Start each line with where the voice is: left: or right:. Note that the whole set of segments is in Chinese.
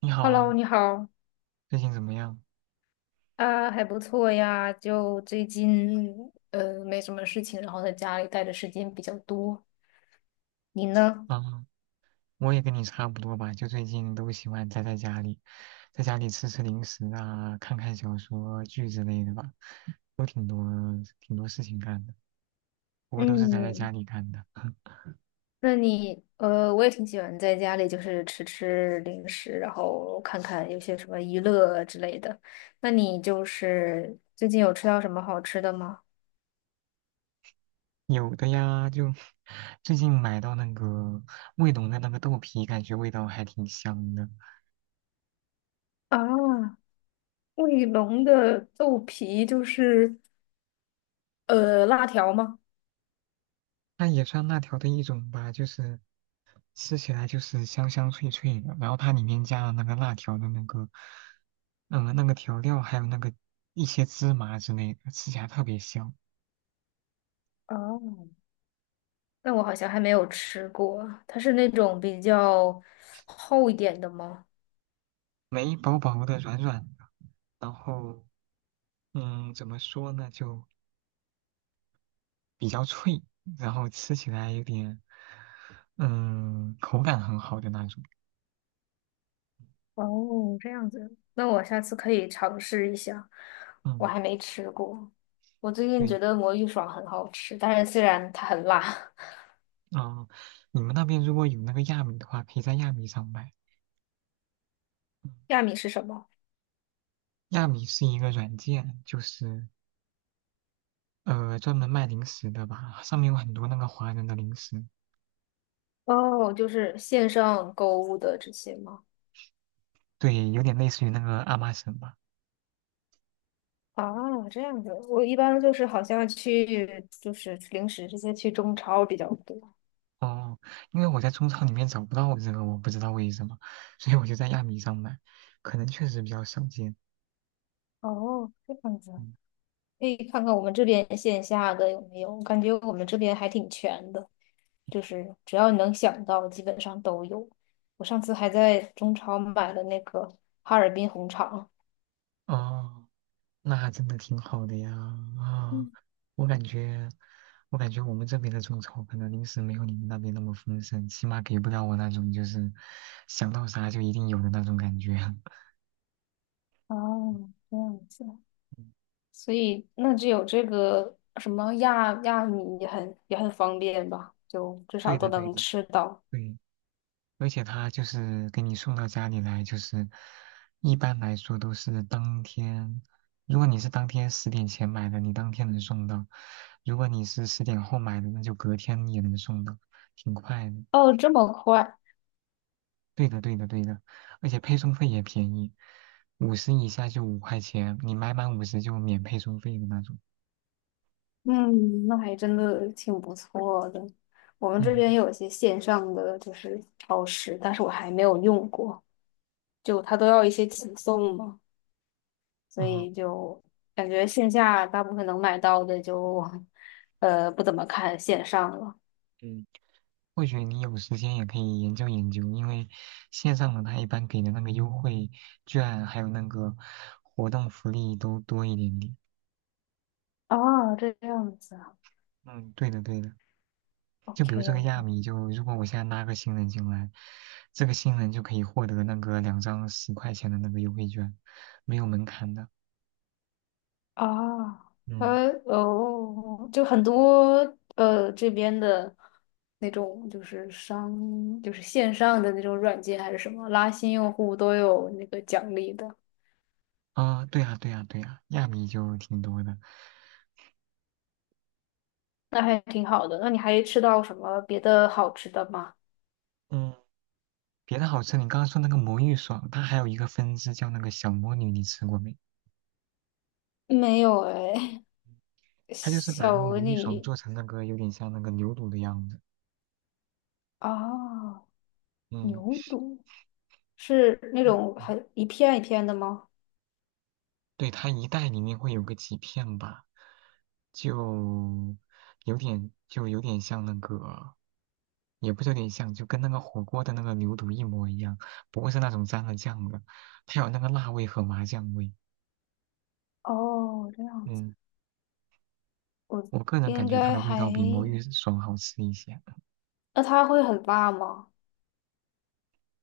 right: 你
left: Hello，
right: 好，
left: 你好
right: 最近怎么样？
left: 啊，还不错呀。就最近没什么事情，然后在家里待的时间比较多。你呢？
right: 啊，我也跟你差不多吧，就最近都喜欢宅在家里，在家里吃吃零食啊，看看小说剧之类的吧，都挺多事情干的，不过都是宅在
left: 嗯，
right: 家里干的。
left: 我也挺喜欢在家里就是吃吃零食，然后看看有些什么娱乐之类的。那你就是最近有吃到什么好吃的吗？
right: 有的呀，就最近买到那个卫龙的那个豆皮，感觉味道还挺香的，
left: 啊，卫龙的豆皮就是辣条吗？
right: 那也算辣条的一种吧，就是吃起来就是香香脆脆的，然后它里面加了那个辣条的那个，嗯，那个调料，还有那个一些芝麻之类的，吃起来特别香，
left: 啊。但我好像还没有吃过，它是那种比较厚一点的吗？
right: 梅薄薄的、软软的，然后怎么说呢，就比较脆，然后吃起来有点，口感很好的那种，
left: 哦，这样子，那我下次可以尝试一下。我
right: 嗯，
left: 还没吃过，我最近
right: 对，
left: 觉得魔芋爽很好吃，但是虽然它很辣。
right: 嗯，你们那边如果有那个亚米的话，可以在亚米上买。嗯
left: 亚米是什么？
right: 亚米是一个软件，就是专门卖零食的吧，上面有很多那个华人的零食，
left: 哦，就是线上购物的这些吗？
right: 对，有点类似于那个阿玛什吧。
left: 啊，这样子，我一般就是好像去就是零食这些去中超比较多。
right: 哦，因为我在中超里面找不到这个，我不知道为什么，所以我就在亚米上买，可能确实比较少见。
left: 哦，这样子。
right: 嗯，
left: 可以看看我们这边线下的有没有，我感觉我们这边还挺全的，就是只要你能想到，基本上都有。我上次还在中超买了那个哈尔滨红肠。
right: 哦，那还真的挺好的呀。啊、
left: 嗯，
right: 我感觉，我感觉，我们这边的中超可能零食没有你们那边那么丰盛，起码给不了我那种就是想到啥就一定有的那种感觉。
left: 哦，这样子，
right: 嗯，
left: 所以那只有这个什么亚米也很方便吧，就至少
right: 对
left: 都
right: 的，对
left: 能
right: 的，
left: 吃到。
right: 对。而且他就是给你送到家里来，就是一般来说都是当天，如果你是当天十点前买的，你当天能送到；如果你是十点后买的，那就隔天也能送到，挺快的。
left: 哦，这么快，
right: 对的，对的，对的，而且配送费也便宜，五十以下就5块钱，你买满五十就免配送费的那种。
left: 嗯，那还真的挺不错的。我们这边
right: 嗯
left: 有一些线上的就是超市，但是我还没有用过。就他都要一些起送嘛，所
right: 嗯。
left: 以就感觉线下大部分能买到的就，不怎么看线上了。
right: 或许你有时间也可以研究研究，因为线上的它一般给的那个优惠券还有那个活动福利都多一点点。
left: 啊，这样子啊
right: 嗯，对的对的，就
left: ，OK
right: 比如这个
left: 哦，
right: 亚米，就如果我现在拉个新人进来，这个新人就可以获得那个两张10块钱的那个优惠券，没有门槛的。
left: 啊，
right: 嗯，
left: 哦，就很多这边的那种就是线上的那种软件还是什么，拉新用户都有那个奖励的，
right: 啊，对呀对呀对呀，亚米就挺多的。
left: 那还挺好的。那你还吃到什么别的好吃的吗？
right: 嗯，别的好吃，你刚刚说那个魔芋爽，它还有一个分支叫那个小魔女，你吃过没？
left: 没有哎，
right: 它就是把
left: 小
right: 那个
left: 鹅
right: 魔芋爽
left: 你
right: 做成那个有点像那个牛肚的样子。
left: 哦，
right: 嗯，
left: 牛肚，是那种很一片一片的吗？
right: 对，它一袋里面会有个几片吧，就就有点像那个，也不是有点像，就跟那个火锅的那个牛肚一模一样，不过是那种沾了酱的，它有那个辣味和麻酱味。
left: 哦，这样子，
right: 嗯，
left: 我
right: 我个人感
left: 应
right: 觉它
left: 该
right: 的味
left: 还，
right: 道比魔芋爽好吃一些，
left: 那它会很辣吗？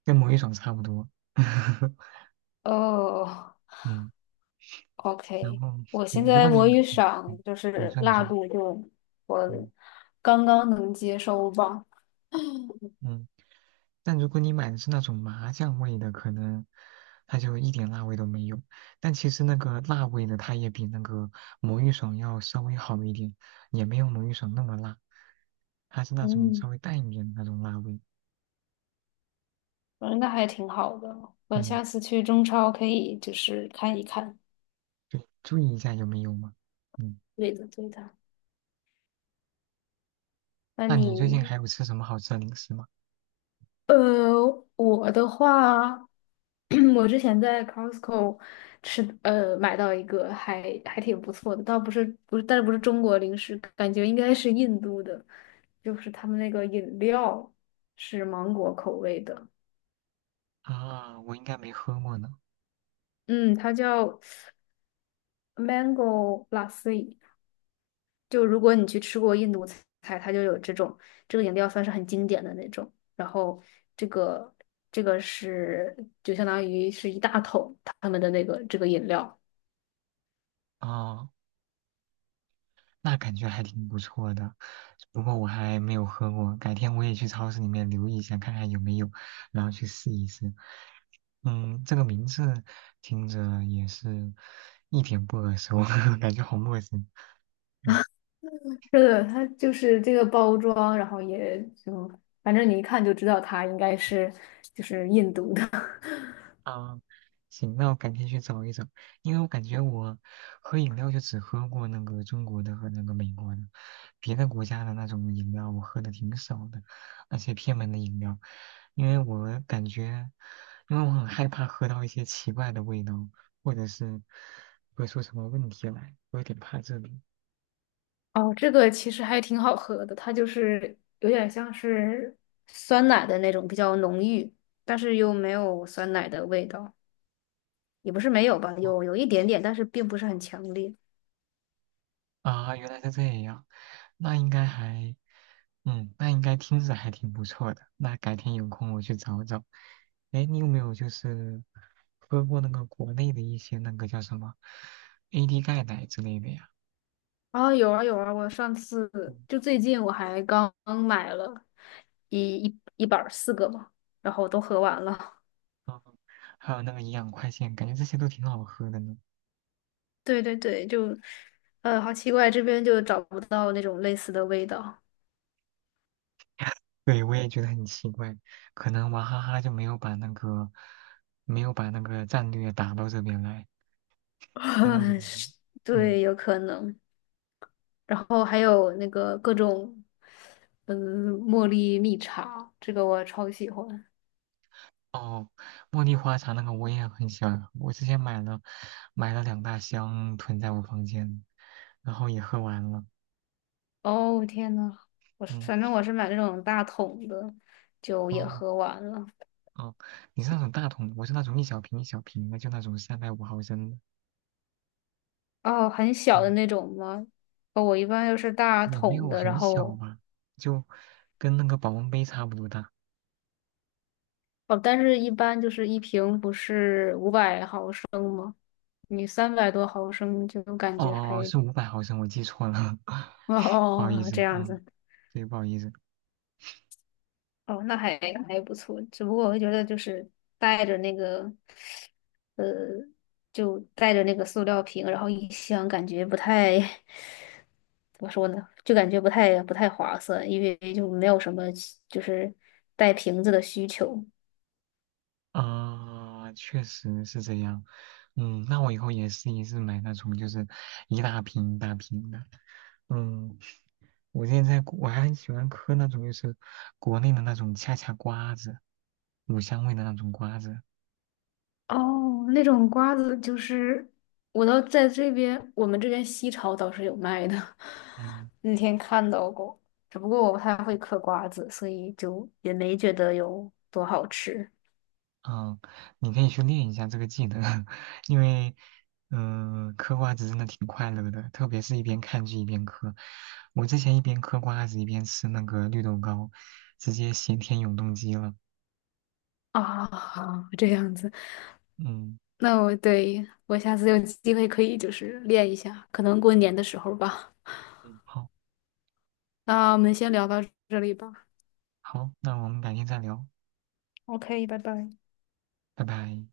right: 跟魔芋爽差不多。
left: 哦
right: 嗯，然
left: ，OK，
right: 后
left: 我
right: 对，
left: 现
right: 如
left: 在
right: 果你
left: 魔芋爽
right: 嗯
left: 就
right: 你
left: 是
right: 说你
left: 辣
right: 说，
left: 度就我
right: 嗯
left: 刚刚能接受吧，
right: 嗯。但如果你买的是那种麻酱味的，可能它就一点辣味都没有。但其实那个辣味的，它也比那个魔芋爽要稍微好一点，也没有魔芋爽那么辣，它是那种
left: 嗯
right: 稍微淡一点的那种辣味。
left: 嗯，那还挺好的。我
right: 嗯，
left: 下次去中超可以就是看一看。
right: 对，注意一下有没有嘛。嗯，
left: 对的，对的。那
right: 那你最近
left: 你
right: 还有吃什么好吃的零食吗？
left: 我的话，我之前在 Costco 吃，买到一个还挺不错的，倒不是，但是不是中国零食，感觉应该是印度的，就是他们那个饮料是芒果口味的，
right: 啊，我应该没喝过呢。
left: 嗯，它叫 Mango Lassi。就如果你去吃过印度菜，它就有这种，这个饮料算是很经典的那种。然后这个这个是就相当于是一大桶他们的那个这个饮料。
right: 啊。那感觉还挺不错的。不过我还没有喝过，改天我也去超市里面留意一下，看看有没有，然后去试一试。嗯，这个名字听着也是一点不耳熟，感觉好陌生。嗯。
left: 是的，它就是这个包装，然后也就反正你一看就知道它应该是就是印度的。
right: 啊，行，那我改天去找一找，因为我感觉我喝饮料就只喝过那个中国的和那个美国的，别的国家的那种饮料我喝的挺少的，而且偏门的饮料，因为我感觉，因为我很害怕喝到一些奇怪的味道，或者是喝出什么问题来，我有点怕这个。
left: 哦，这个其实还挺好喝的，它就是有点像是酸奶的那种，比较浓郁，但是又没有酸奶的味道。也不是没有吧，有一点点，但是并不是很强烈。
right: 啊，原来是这样，那应该还，那应该听着还挺不错的。那改天有空我去找找。哎，你有没有就是喝过那个国内的一些那个叫什么 AD 钙奶之类的呀？
left: 啊，有啊有啊，我上次就最近我还刚买了一板儿四个嘛，然后都喝完了。
right: 还有那个营养快线，感觉这些都挺好喝的呢。
left: 对对对，就好奇怪，这边就找不到那种类似的味道。
right: 对，我也觉得很奇怪，可能娃哈哈就没有把那个战略打到这边来，带到这 边。
left: 是
right: 嗯。
left: 对，有可能。然后还有那个各种，茉莉蜜茶，这个我超喜欢。
right: 哦，茉莉花茶那个我也很喜欢我之前买了两大箱囤在我房间，然后也喝完了。
left: 哦，天呐，我
right: 嗯，
left: 反正我是买那种大桶的，就也
right: 哦
left: 喝完了。
right: 哦，你是那种大桶的我是那种一小瓶一小瓶的，就那种350毫升的。
left: 哦，很小的
right: 嗯，
left: 那种吗？哦，我一般又是大
right: 也没
left: 桶
right: 有
left: 的，然
right: 很小
left: 后
right: 吧，就跟那个保温杯差不多大。
left: 哦，但是一般就是一瓶不是500毫升，你300多毫升就感
right: 哦，
left: 觉
right: 哦哦
left: 还
right: 是500毫升，我记错了，
left: 哦
right: 不好意
left: 哦这
right: 思。
left: 样
right: 嗯，
left: 子，
right: 对，不好意思。
left: 哦，那还不错。只不过我会觉得就是带着那个呃，带着那个塑料瓶，然后一箱感觉不太 怎么说呢，就感觉不太划算，因为就没有什么就是带瓶子的需求。
right: 啊，确实是这样。嗯，那我以后也试一试买那种就是一大瓶一大瓶的。嗯，我现在我还很喜欢嗑那种就是国内的那种恰恰瓜子，乳香味的那种瓜子。
left: 哦，那种瓜子就是我倒在这边，我们这边西超倒是有卖的，
right: 嗯
left: 那天看到过，只不过我不太会嗑瓜子，所以就也没觉得有多好吃
right: 嗯，你可以去练一下这个技能，因为嗑瓜子真的挺快乐的，特别是一边看剧一边嗑。我之前一边嗑瓜子一边吃那个绿豆糕，直接咸甜永动机了。
left: 啊。这样子，
right: 嗯，
left: 那我下次有机会可以就是练一下，可能过年的时候吧。
right: 嗯，好，
left: 那我们先聊到这里吧。
right: 好，那我们改天再聊，
left: OK，拜拜。
right: 拜拜。